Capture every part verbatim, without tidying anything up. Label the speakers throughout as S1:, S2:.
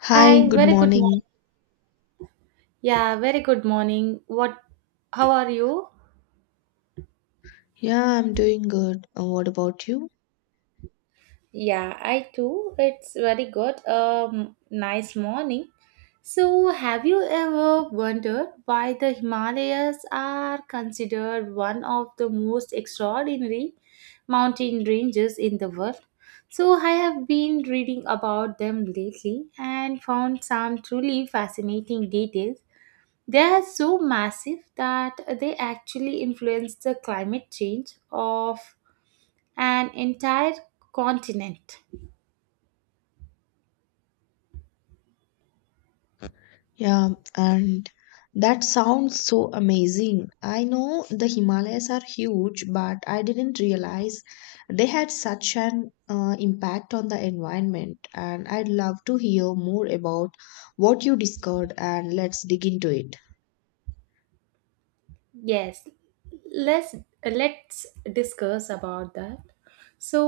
S1: Hi,
S2: Hi,
S1: good
S2: very good
S1: morning.
S2: morning. Yeah, very good morning. What, how are you?
S1: Yeah, I'm doing good. Uh, What about you?
S2: Yeah, I too. It's very good. Um, nice morning. So, have you ever wondered why the Himalayas are considered one of the most extraordinary mountain ranges in the world? So, I have been reading about them lately and found some truly fascinating details. They are so massive that they actually influence the climate change of an entire continent.
S1: Yeah, and that sounds so amazing. I know the Himalayas are huge, but I didn't realize they had such an uh, impact on the environment. And I'd love to hear more about what you discovered, and let's dig into it.
S2: Yes, let's let's discuss about that. So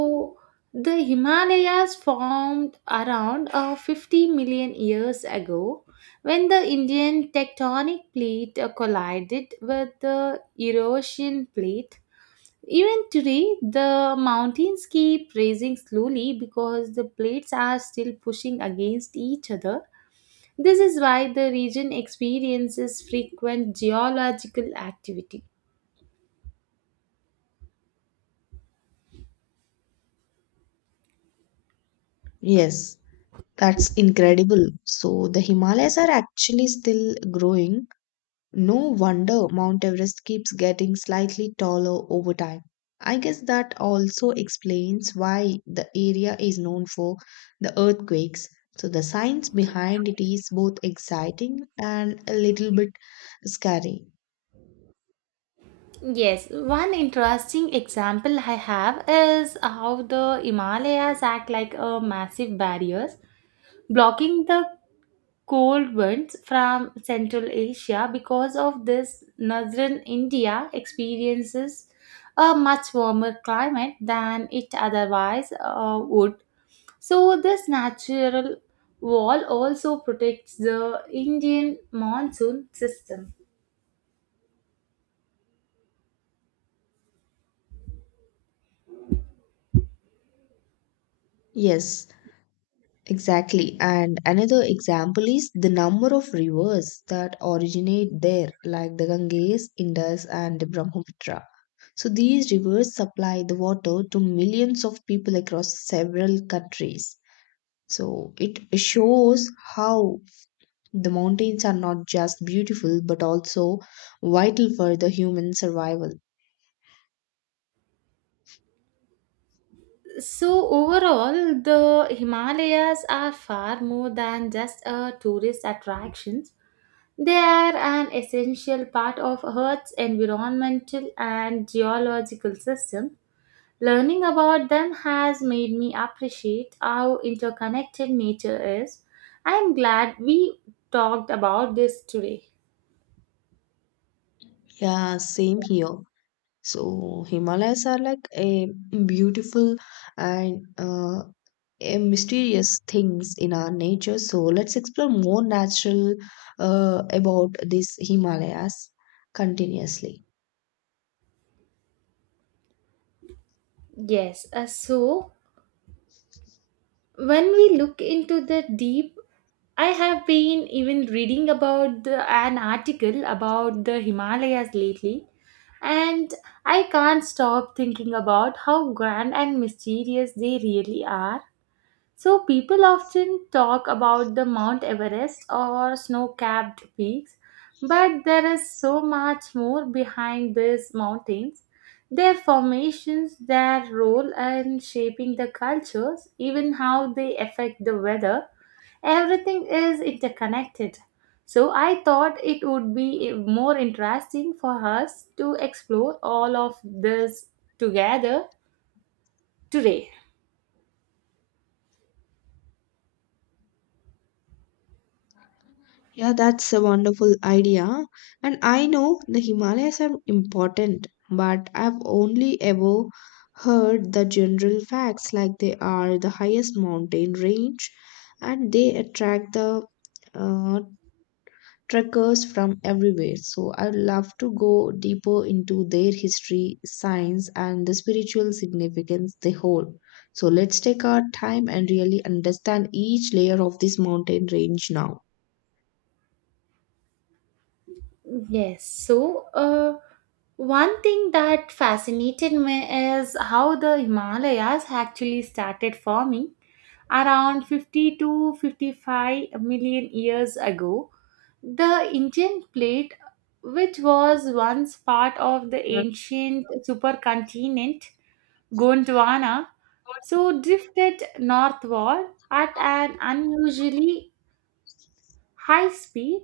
S2: the Himalayas formed around uh, fifty million years ago when the Indian tectonic plate uh, collided with the Eurasian plate. Even today, the mountains keep raising slowly because the plates are still pushing against each other. This is why the region experiences frequent geological activity.
S1: Yes, that's incredible. So the Himalayas are actually still growing. No wonder Mount Everest keeps getting slightly taller over time. I guess that also explains why the area is known for the earthquakes. So the science behind it is both exciting and a little bit scary.
S2: Yes, one interesting example I have is how the Himalayas act like a massive barriers, blocking the cold winds from Central Asia. Because of this, northern India experiences a much warmer climate than it otherwise uh, would. So, this natural wall also protects the Indian monsoon system.
S1: Yes, exactly. And another example is the number of rivers that originate there, like the Ganges, Indus, and the Brahmaputra. So these rivers supply the water to millions of people across several countries. So it shows how the mountains are not just beautiful but also vital for the human survival.
S2: So, overall, the Himalayas are far more than just a tourist attraction. They are an essential part of Earth's environmental and geological system. Learning about them has made me appreciate how interconnected nature is. I am glad we talked about this today.
S1: Yeah, same here. So Himalayas are like a beautiful and uh, a mysterious things in our nature. So let's explore more natural uh, about these Himalayas continuously.
S2: Yes, uh, so when we look into the deep, I have been even reading about the, an article about the Himalayas lately, and I can't stop thinking about how grand and mysterious they really are. So people often talk about the Mount Everest or snow-capped peaks, but there is so much more behind these mountains. Their formations, their role in shaping the cultures, even how they affect the weather, everything is interconnected. So I thought it would be more interesting for us to explore all of this together today.
S1: Yeah, that's a wonderful idea. And I know the Himalayas are important, but I've only ever heard the general facts like they are the highest mountain range and they attract the uh, trekkers from everywhere. So I'd love to go deeper into their history, science, and the spiritual significance they hold. So let's take our time and really understand each layer of this mountain range now.
S2: Yes. So, uh, One thing that fascinated me is how the Himalayas actually started forming around fifty to fifty-five million years ago. The Indian plate, which was once part of the ancient supercontinent Gondwana, so drifted northward at an unusually high speed,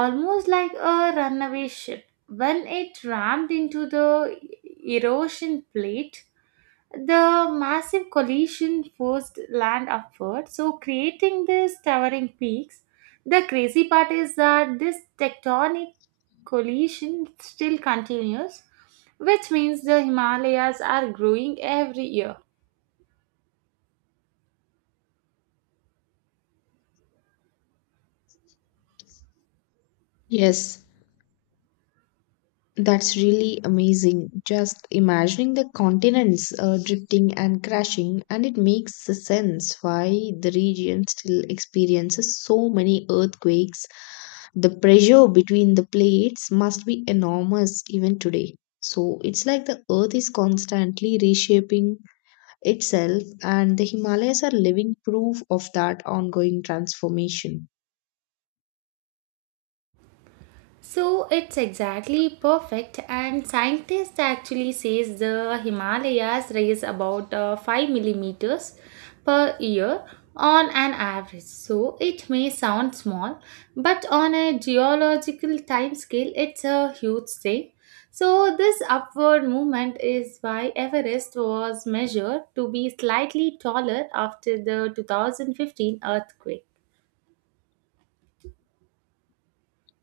S2: almost like a runaway ship. When it rammed into the erosion plate, the massive collision forced land upward, so creating these towering peaks. The crazy part is that this tectonic collision still continues, which means the Himalayas are growing every year.
S1: Yes, that's really amazing. Just imagining the continents uh, drifting and crashing, and it makes sense why the region still experiences so many earthquakes. The pressure between the plates must be enormous even today. So it's like the earth is constantly reshaping itself, and the Himalayas are living proof of that ongoing transformation.
S2: So it's exactly perfect, and scientists actually says the Himalayas raise about uh, five millimeters per year on an average. So it may sound small, but on a geological time scale it's a huge thing. So this upward movement is why Everest was measured to be slightly taller after the two thousand fifteen earthquake.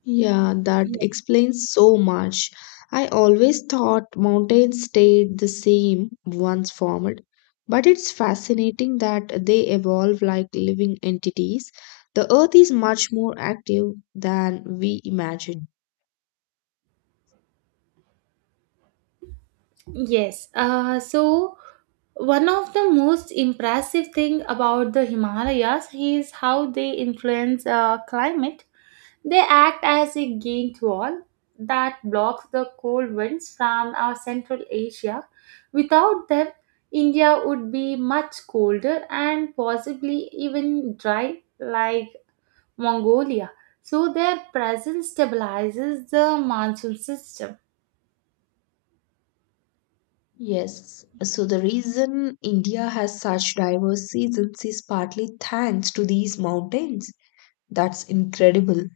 S1: Yeah, that explains so much. I always thought mountains stayed the same once formed, but it's fascinating that they evolve like living entities. The earth is much more active than we imagine.
S2: Yes. Uh, so one of the most impressive thing about the Himalayas is how they influence uh, climate. They act as a gate wall that blocks the cold winds from our Central Asia. Without them, India would be much colder and possibly even dry like Mongolia. So their presence stabilizes the monsoon system.
S1: Yes, so the reason India has such diverse seasons is partly thanks to these mountains. That's incredible.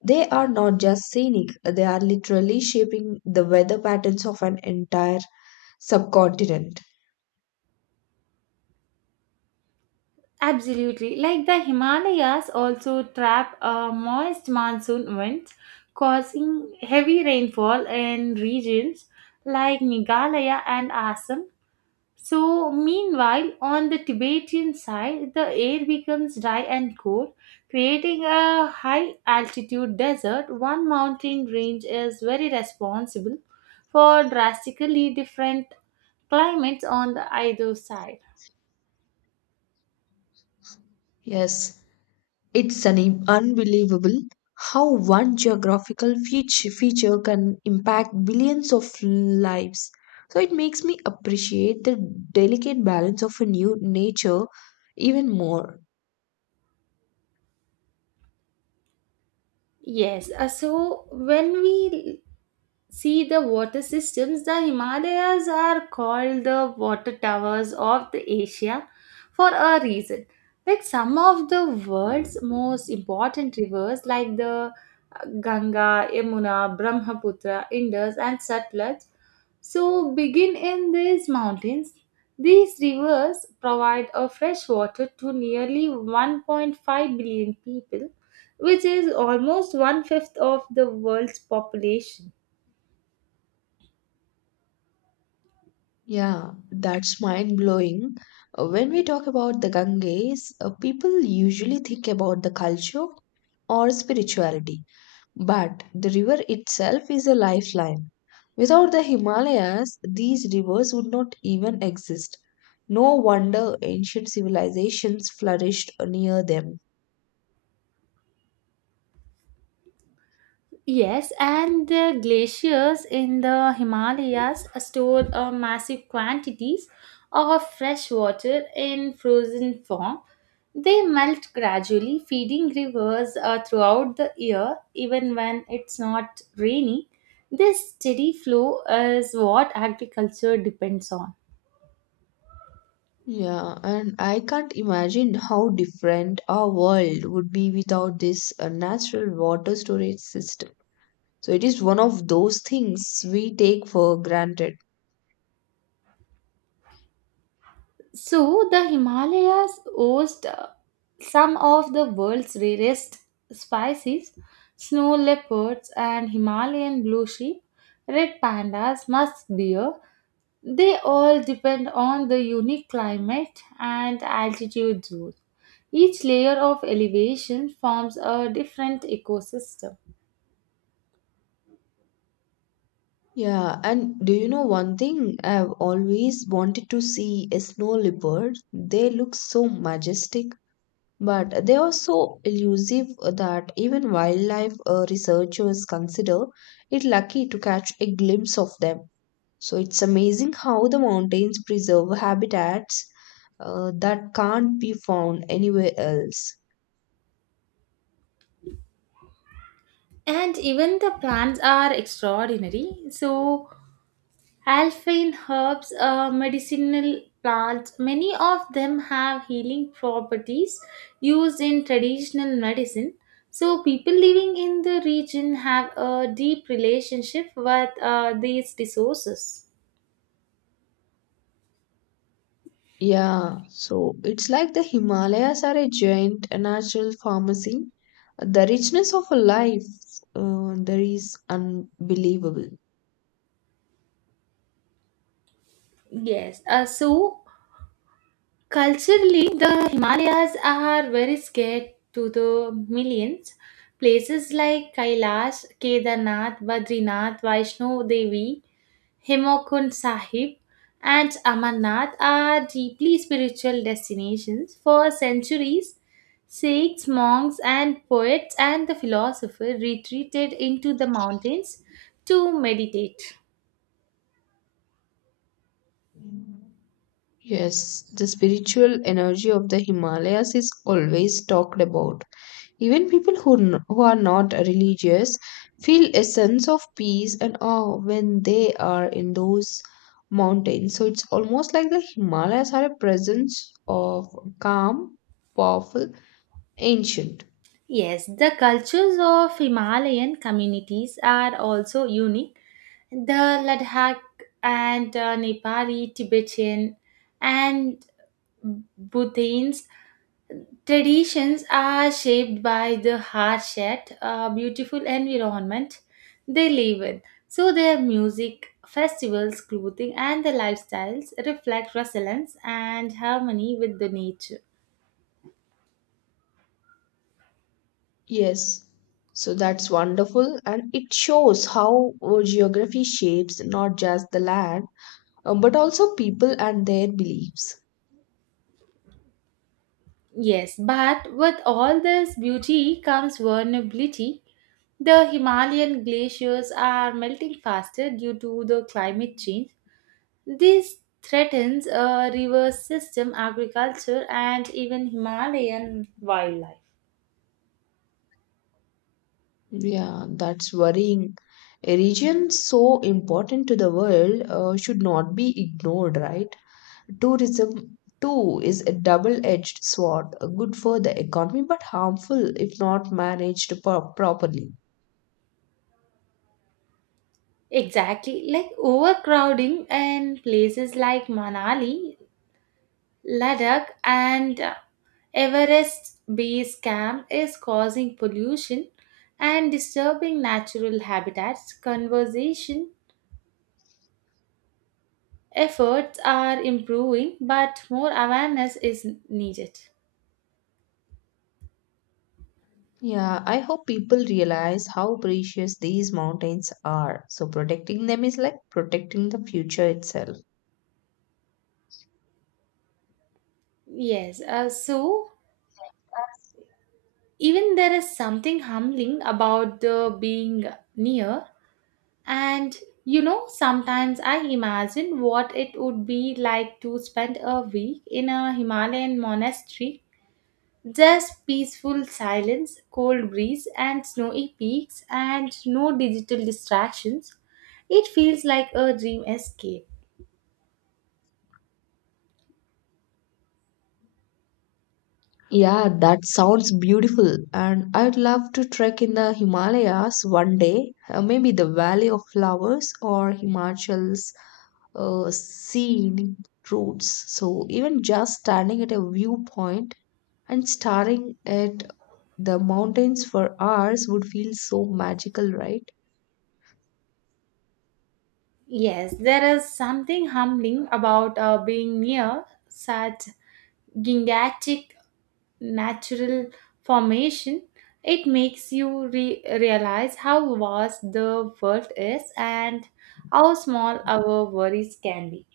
S1: They are not just scenic, they are literally shaping the weather patterns of an entire subcontinent.
S2: Absolutely. Like the Himalayas also trap uh, moist monsoon winds, causing heavy rainfall in regions like Meghalaya and Assam. So, meanwhile, on the Tibetan side, the air becomes dry and cold, creating a high altitude desert. One mountain range is very responsible for drastically different climates on the either side.
S1: Yes, it's an im- unbelievable how one geographical feature, feature can impact billions of lives. So it makes me appreciate the delicate balance of a new nature even more.
S2: Yes, uh, so when we see the water systems, the Himalayas are called the water towers of the Asia for a reason. Like some of the world's most important rivers, like the uh, Ganga, Yamuna, Brahmaputra, Indus, and Satluj, so, begin in these mountains. These rivers provide a fresh water to nearly one point five billion people, which is almost one fifth of the world's population.
S1: Yeah, that's mind blowing. Uh, When we talk about the Ganges, uh, people usually think about the culture or spirituality, but the river itself is a lifeline. Without the Himalayas, these rivers would not even exist. No wonder ancient civilizations flourished near them.
S2: Yes, and the glaciers in the Himalayas store uh, massive quantities of fresh water in frozen form. They melt gradually, feeding rivers uh, throughout the year, even when it's not rainy. This steady flow is what agriculture depends on.
S1: Yeah, and I can't imagine how different our world would be without this uh, natural water storage system. So it is one of those things we take for granted.
S2: So, the Himalayas host uh, some of the world's rarest species: snow leopards and Himalayan blue sheep, red pandas, musk deer. They all depend on the unique climate and altitude zones. Each layer of elevation forms a different ecosystem.
S1: Yeah, and do you know one thing? I've always wanted to see a snow leopard. They look so majestic, but they are so elusive that even wildlife uh, researchers consider it lucky to catch a glimpse of them. So it's amazing how the mountains preserve habitats uh, that can't be found anywhere else.
S2: And even the plants are extraordinary. So, Alpine herbs are medicinal plants. Many of them have healing properties used in traditional medicine. So, people living in the region have a deep relationship with uh, these resources.
S1: Yeah, so it's like the Himalayas are a giant natural pharmacy. The richness of a life uh, there is unbelievable.
S2: Yes, uh, so culturally, the Himalayas are very scared to the millions. Places like Kailash, Kedarnath, Badrinath, Vaishno Devi, Hemokund Sahib, and Amarnath are deeply spiritual destinations. For centuries, Sikhs, monks, and poets and the philosophers retreated into the mountains to meditate.
S1: Yes, the spiritual energy of the Himalayas is always talked about. Even people who, n- who are not religious feel a sense of peace and awe when they are in those mountains. So it's almost like the Himalayas are a presence of calm, powerful, ancient.
S2: Yes, the cultures of Himalayan communities are also unique. The Ladakh and uh, Nepali, Tibetan, and Bhutan traditions are shaped by the harsh yet uh, beautiful environment they live in. So, their music, festivals, clothing, and their lifestyles reflect resilience and harmony with the nature.
S1: Yes, so that's wonderful, and it shows how uh, geography shapes not just the land, uh, but also people and their beliefs.
S2: Yes, but with all this beauty comes vulnerability. The Himalayan glaciers are melting faster due to the climate change. This threatens a river system, agriculture, and even Himalayan wildlife.
S1: Yeah, that's worrying. A region so important to the world uh, should not be ignored, right? Tourism, too, is a double-edged sword, uh, good for the economy, but harmful if not managed pro- properly.
S2: Exactly, like overcrowding in places like Manali, Ladakh, and uh, Everest base camp is causing pollution and disturbing natural habitats. Conservation efforts are improving, but more awareness is needed.
S1: Yeah, I hope people realize how precious these mountains are. So protecting them is like protecting the future itself.
S2: Yes, uh, so even there is something humbling about the being near. And you know, sometimes I imagine what it would be like to spend a week in a Himalayan monastery. Just peaceful silence, cold breeze, and snowy peaks, and no digital distractions. It feels like a dream escape.
S1: Yeah, that sounds beautiful. And I'd love to trek in the Himalayas one day, uh, maybe the Valley of Flowers or Himachal's uh, scenic routes. So even just standing at a viewpoint and staring at the mountains for hours would feel so magical, right?
S2: Yes, there is something humbling about uh, being near such gigantic natural formation. It makes you re- realize how vast the world is and how small our worries can be.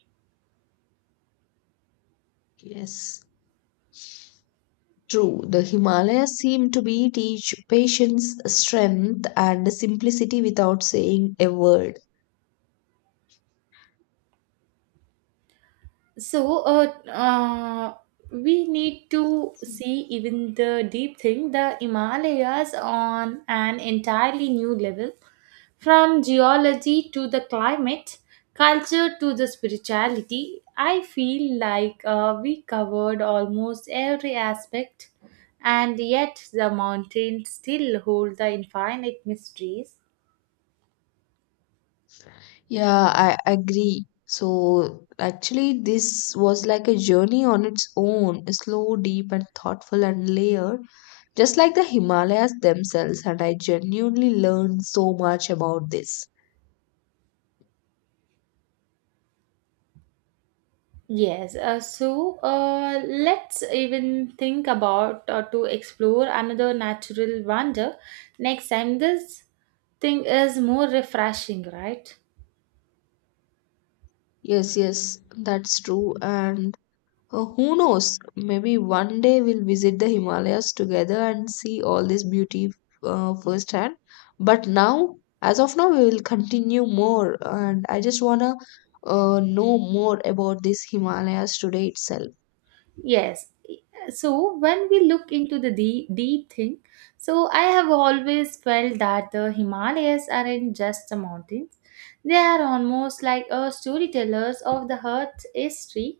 S1: Yes. True, the Himalayas seem to be teach patience, strength, and simplicity without saying a word.
S2: So uh, uh we need to see even the deep thing, the Himalayas, on an entirely new level. From geology to the climate, culture to the spirituality, I feel like uh, we covered almost every aspect, and yet the mountains still hold the infinite mysteries.
S1: Yeah, I agree. So actually, this was like a journey on its own, slow, deep, and thoughtful and layered, just like the Himalayas themselves. And I genuinely learned so much about this.
S2: Yes, uh, so uh, let's even think about uh, to explore another natural wonder next time. This thing is more refreshing, right?
S1: Yes, yes, that's true. And Uh, who knows? Maybe one day we'll visit the Himalayas together and see all this beauty uh, firsthand. But now, as of now, we will continue more. And I just want to uh, know more about this Himalayas today itself.
S2: Yes. So when we look into the deep, deep thing, so I have always felt that the Himalayas aren't just the mountains; they are almost like a storytellers of the Earth's history.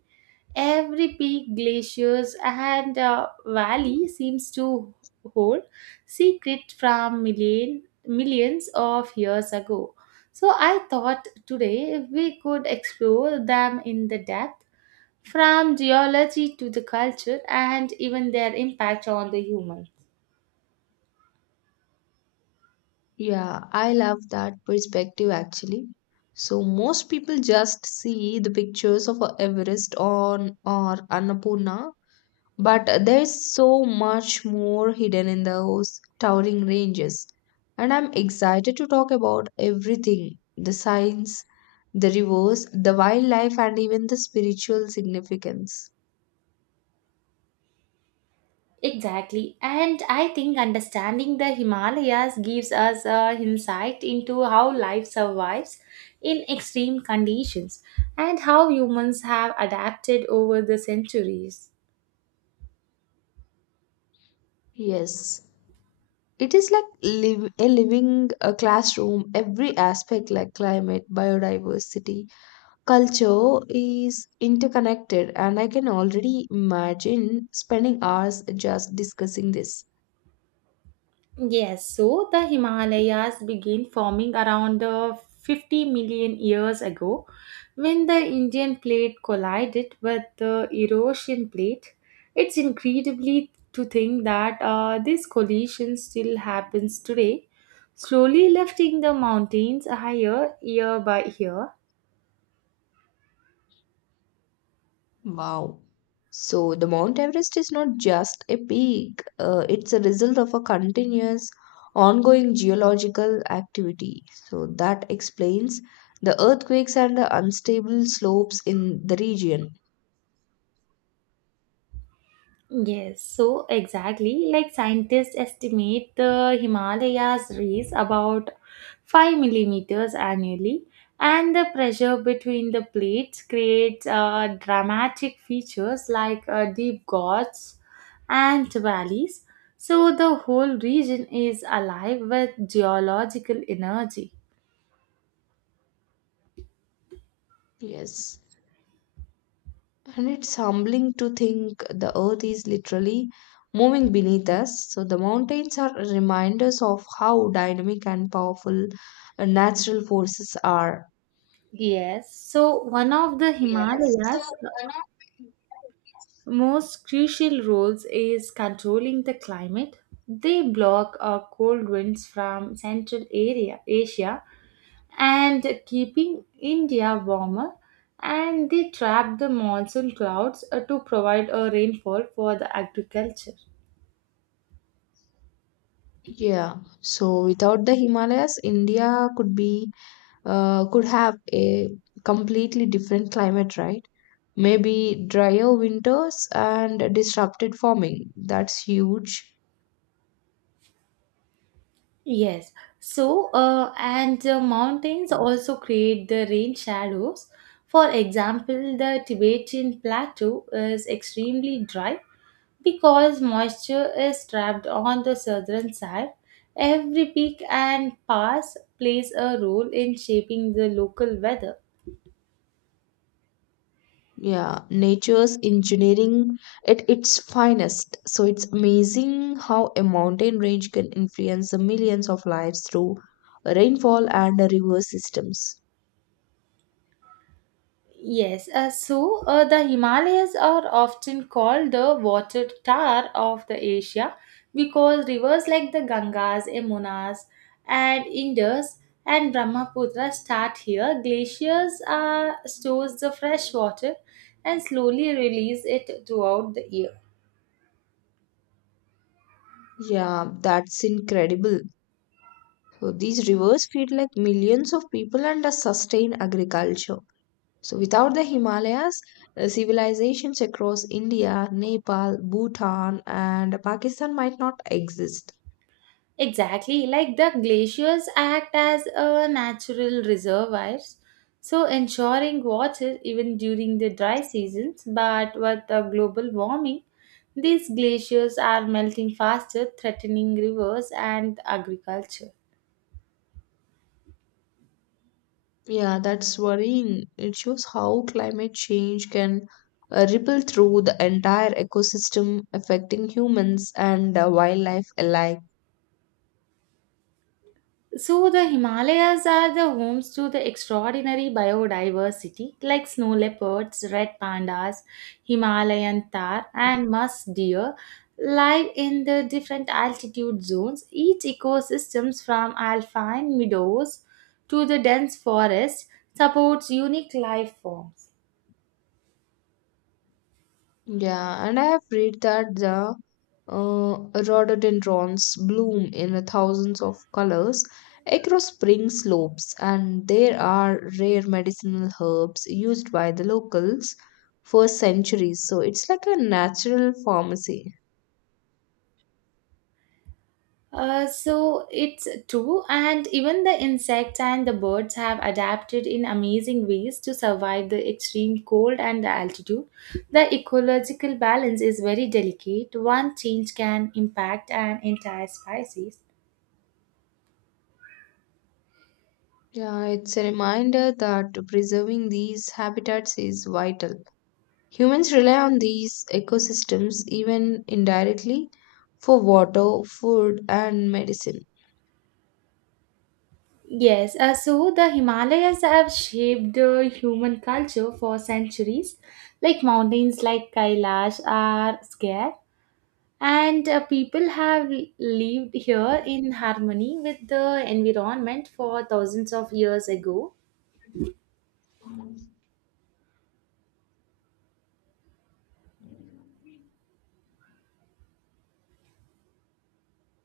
S2: Every peak, glaciers, and uh, valley seems to hold secret from million, millions of years ago. So I thought today we could explore them in the depth, from geology to the culture and even their impact on the human.
S1: Yeah, I love that perspective actually. So most people just see the pictures of uh, Everest on or Annapurna. But there is so much more hidden in those towering ranges. And I'm excited to talk about everything: the science, the rivers, the wildlife, and even the spiritual significance.
S2: Exactly. And I think understanding the Himalayas gives us a insight into how life survives in extreme conditions and how humans have adapted over the centuries.
S1: Yes, it is like live, a living a classroom. Every aspect, like climate, biodiversity, culture, is interconnected, and I can already imagine spending hours just discussing this.
S2: Yes, so the Himalayas began forming around uh, fifty million years ago when the Indian plate collided with the Eurasian plate. It's incredibly to think that uh, this collision still happens today, slowly lifting the mountains higher year by year.
S1: Wow. So the Mount Everest is not just a peak, uh, it's a result of a continuous, ongoing geological activity. So that explains the earthquakes and the unstable slopes in the region.
S2: Yes, so exactly like scientists estimate the Himalayas raise about five millimeters annually, and the pressure between the plates creates uh, dramatic features like uh, deep gorges and valleys. So the whole region is alive with geological energy.
S1: Yes. And it's humbling to think the earth is literally moving beneath us. So the mountains are reminders of how dynamic and powerful uh, natural forces are.
S2: Yes, so one of the
S1: Yes. So
S2: Himalayas
S1: one of.
S2: most crucial roles is controlling the climate. They block uh, cold winds from Central area, Asia, and keeping India warmer. And they trap the monsoon clouds uh, to provide a rainfall for the agriculture.
S1: Yeah, so without the Himalayas, India could be uh, could have a completely different climate, right? Maybe drier winters and disrupted farming. That's huge.
S2: Yes. So, uh, and the mountains also create the rain shadows. For example, the Tibetan plateau is extremely dry. Because moisture is trapped on the southern side, every peak and pass plays a role in shaping the local weather.
S1: Yeah, nature's engineering at its finest. So it's amazing how a mountain range can influence the millions of lives through rainfall and river systems.
S2: Yes, uh, so uh, the Himalayas are often called the water tower of the Asia because rivers like the Gangas, Yamunas, and Indus and Brahmaputra start here. Glaciers uh, stores the fresh water and slowly release it throughout the year.
S1: Yeah, that's incredible. So these rivers feed like millions of people and uh, sustain agriculture. So without the Himalayas, uh, civilizations across India, Nepal, Bhutan, and Pakistan might not exist.
S2: Exactly, like the glaciers act as a natural reservoirs, so ensuring water even during the dry seasons. But with the global warming, these glaciers are melting faster, threatening rivers and agriculture.
S1: Yeah, that's worrying. It shows how climate change can uh, ripple through the entire ecosystem, affecting humans and uh, wildlife alike.
S2: So, the Himalayas are the homes to the extraordinary biodiversity like snow leopards, red pandas, Himalayan tar, and musk deer live in the different altitude zones. Each ecosystems from alpine meadows to the dense forest supports unique life forms.
S1: Yeah, and I have read that the uh, rhododendrons bloom in thousands of colors across spring slopes, and there are rare medicinal herbs used by the locals for centuries. So it's like a natural pharmacy.
S2: Uh, so it's true, and even the insects and the birds have adapted in amazing ways to survive the extreme cold and the altitude. The ecological balance is very delicate. One change can impact an entire species.
S1: Yeah, it's a reminder that preserving these habitats is vital. Humans rely on these ecosystems even indirectly for water, food, and medicine.
S2: Yes, uh, so the Himalayas have shaped the human culture for centuries. Like mountains like Kailash are scarce, and uh, people have lived here in harmony with the environment for thousands of years ago.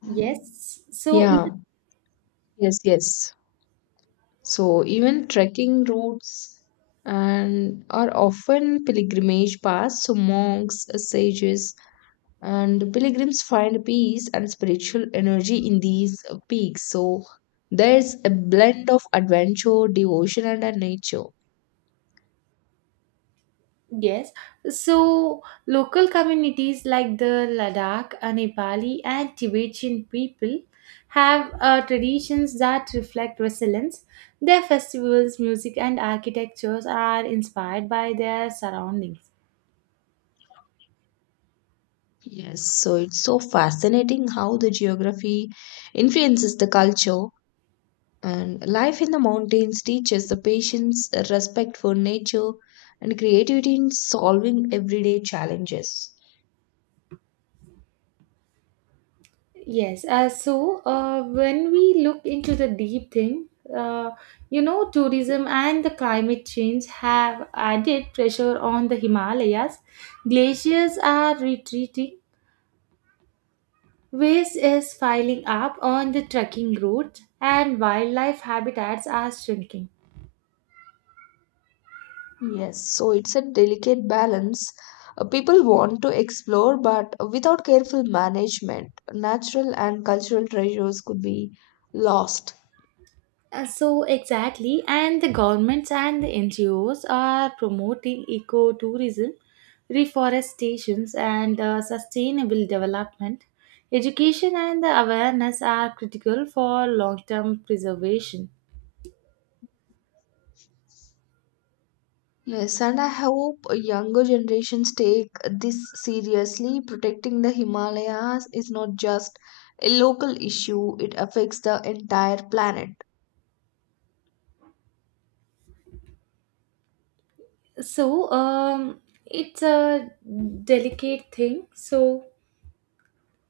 S2: Yes, so
S1: Yeah, yes, yes. So even trekking routes and are often pilgrimage paths. So monks, sages, and pilgrims find peace and spiritual energy in these uh, peaks. So there's a blend of adventure, devotion, and uh, nature.
S2: yes so local communities like the Ladakh, uh, Nepali and Tibetan people have uh, traditions that reflect resilience. Their festivals, music and architectures are inspired by their surroundings.
S1: Yes, so it's so fascinating how the geography influences the culture. And life in the mountains teaches the patience, respect for nature, and creativity in solving everyday challenges.
S2: Yes, uh, so uh, when we look into the deep thing, uh, you know, tourism and the climate change have added pressure on the Himalayas. Glaciers are retreating, waste is piling up on the trekking routes, and wildlife habitats are shrinking.
S1: Yes, so it's a delicate balance. Uh, People want to explore, but without careful management, natural and cultural treasures could be lost.
S2: Uh, so exactly, and the governments and the N G Os are promoting ecotourism, reforestations, and uh, sustainable development. Education and the awareness are critical for long-term preservation.
S1: Yes, and I hope younger generations take this seriously. Protecting the Himalayas is not just a local issue, it affects the entire planet.
S2: So um, it's a delicate thing. So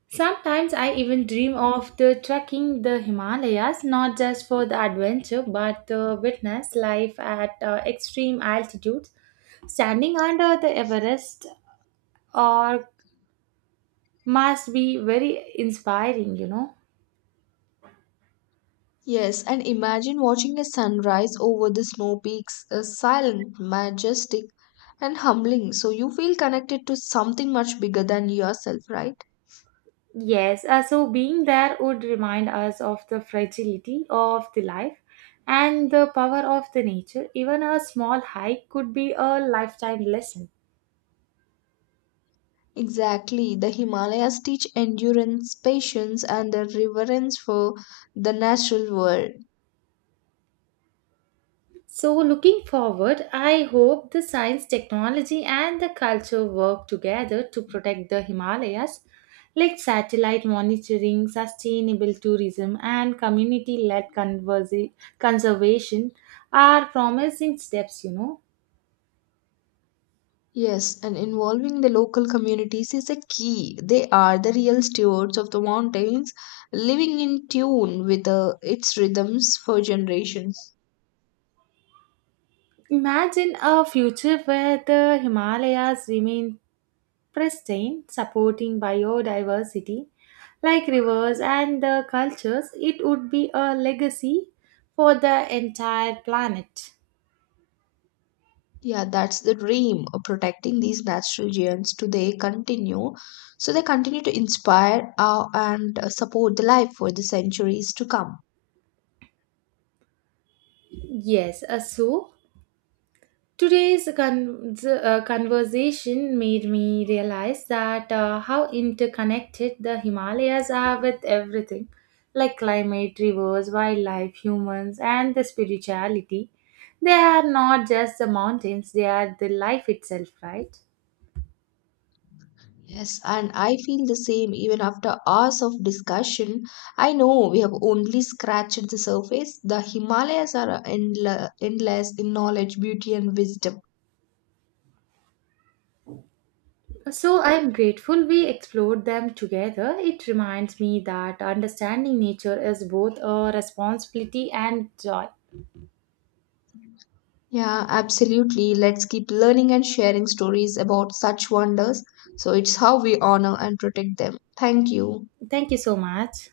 S2: sometimes I even dream of the trekking the Himalayas, not just for the adventure, but to witness life at uh, extreme altitudes. Standing under the Everest or must be very inspiring, you know.
S1: Yes, and imagine watching a sunrise over the snow peaks, uh, silent, majestic, and humbling. So you feel connected to something much bigger than yourself, right?
S2: Yes, uh, so being there would remind us of the fragility of the life and the power of the nature. Even a small hike could be a lifetime lesson.
S1: Exactly. The Himalayas teach endurance, patience, and a reverence for the natural world.
S2: So, looking forward, I hope the science, technology, and the culture work together to protect the Himalayas, like satellite monitoring, sustainable tourism, and community led conservation are promising steps, you know.
S1: Yes, and involving the local communities is a key. They are the real stewards of the mountains, living in tune with uh, its rhythms for generations.
S2: Imagine a future where the Himalayas remain pristine, supporting biodiversity like rivers and the cultures, it would be a legacy for the entire planet.
S1: Yeah, that's the dream of protecting these natural giants to they continue. So they continue to inspire uh, and uh, support the life for the centuries to come.
S2: Yes, uh, so today's con- uh, conversation made me realize that uh, how interconnected the Himalayas are with everything like climate, rivers, wildlife, humans, and the spirituality. They are not just the mountains, they are the life itself, right?
S1: Yes, and I feel the same even after hours of discussion. I know we have only scratched the surface. The Himalayas are endle- endless in knowledge, beauty, and wisdom.
S2: So I'm grateful we explored them together. It reminds me that understanding nature is both a responsibility and joy.
S1: Yeah, absolutely. Let's keep learning and sharing stories about such wonders. So it's how we honor and protect them. Thank you.
S2: Thank you so much.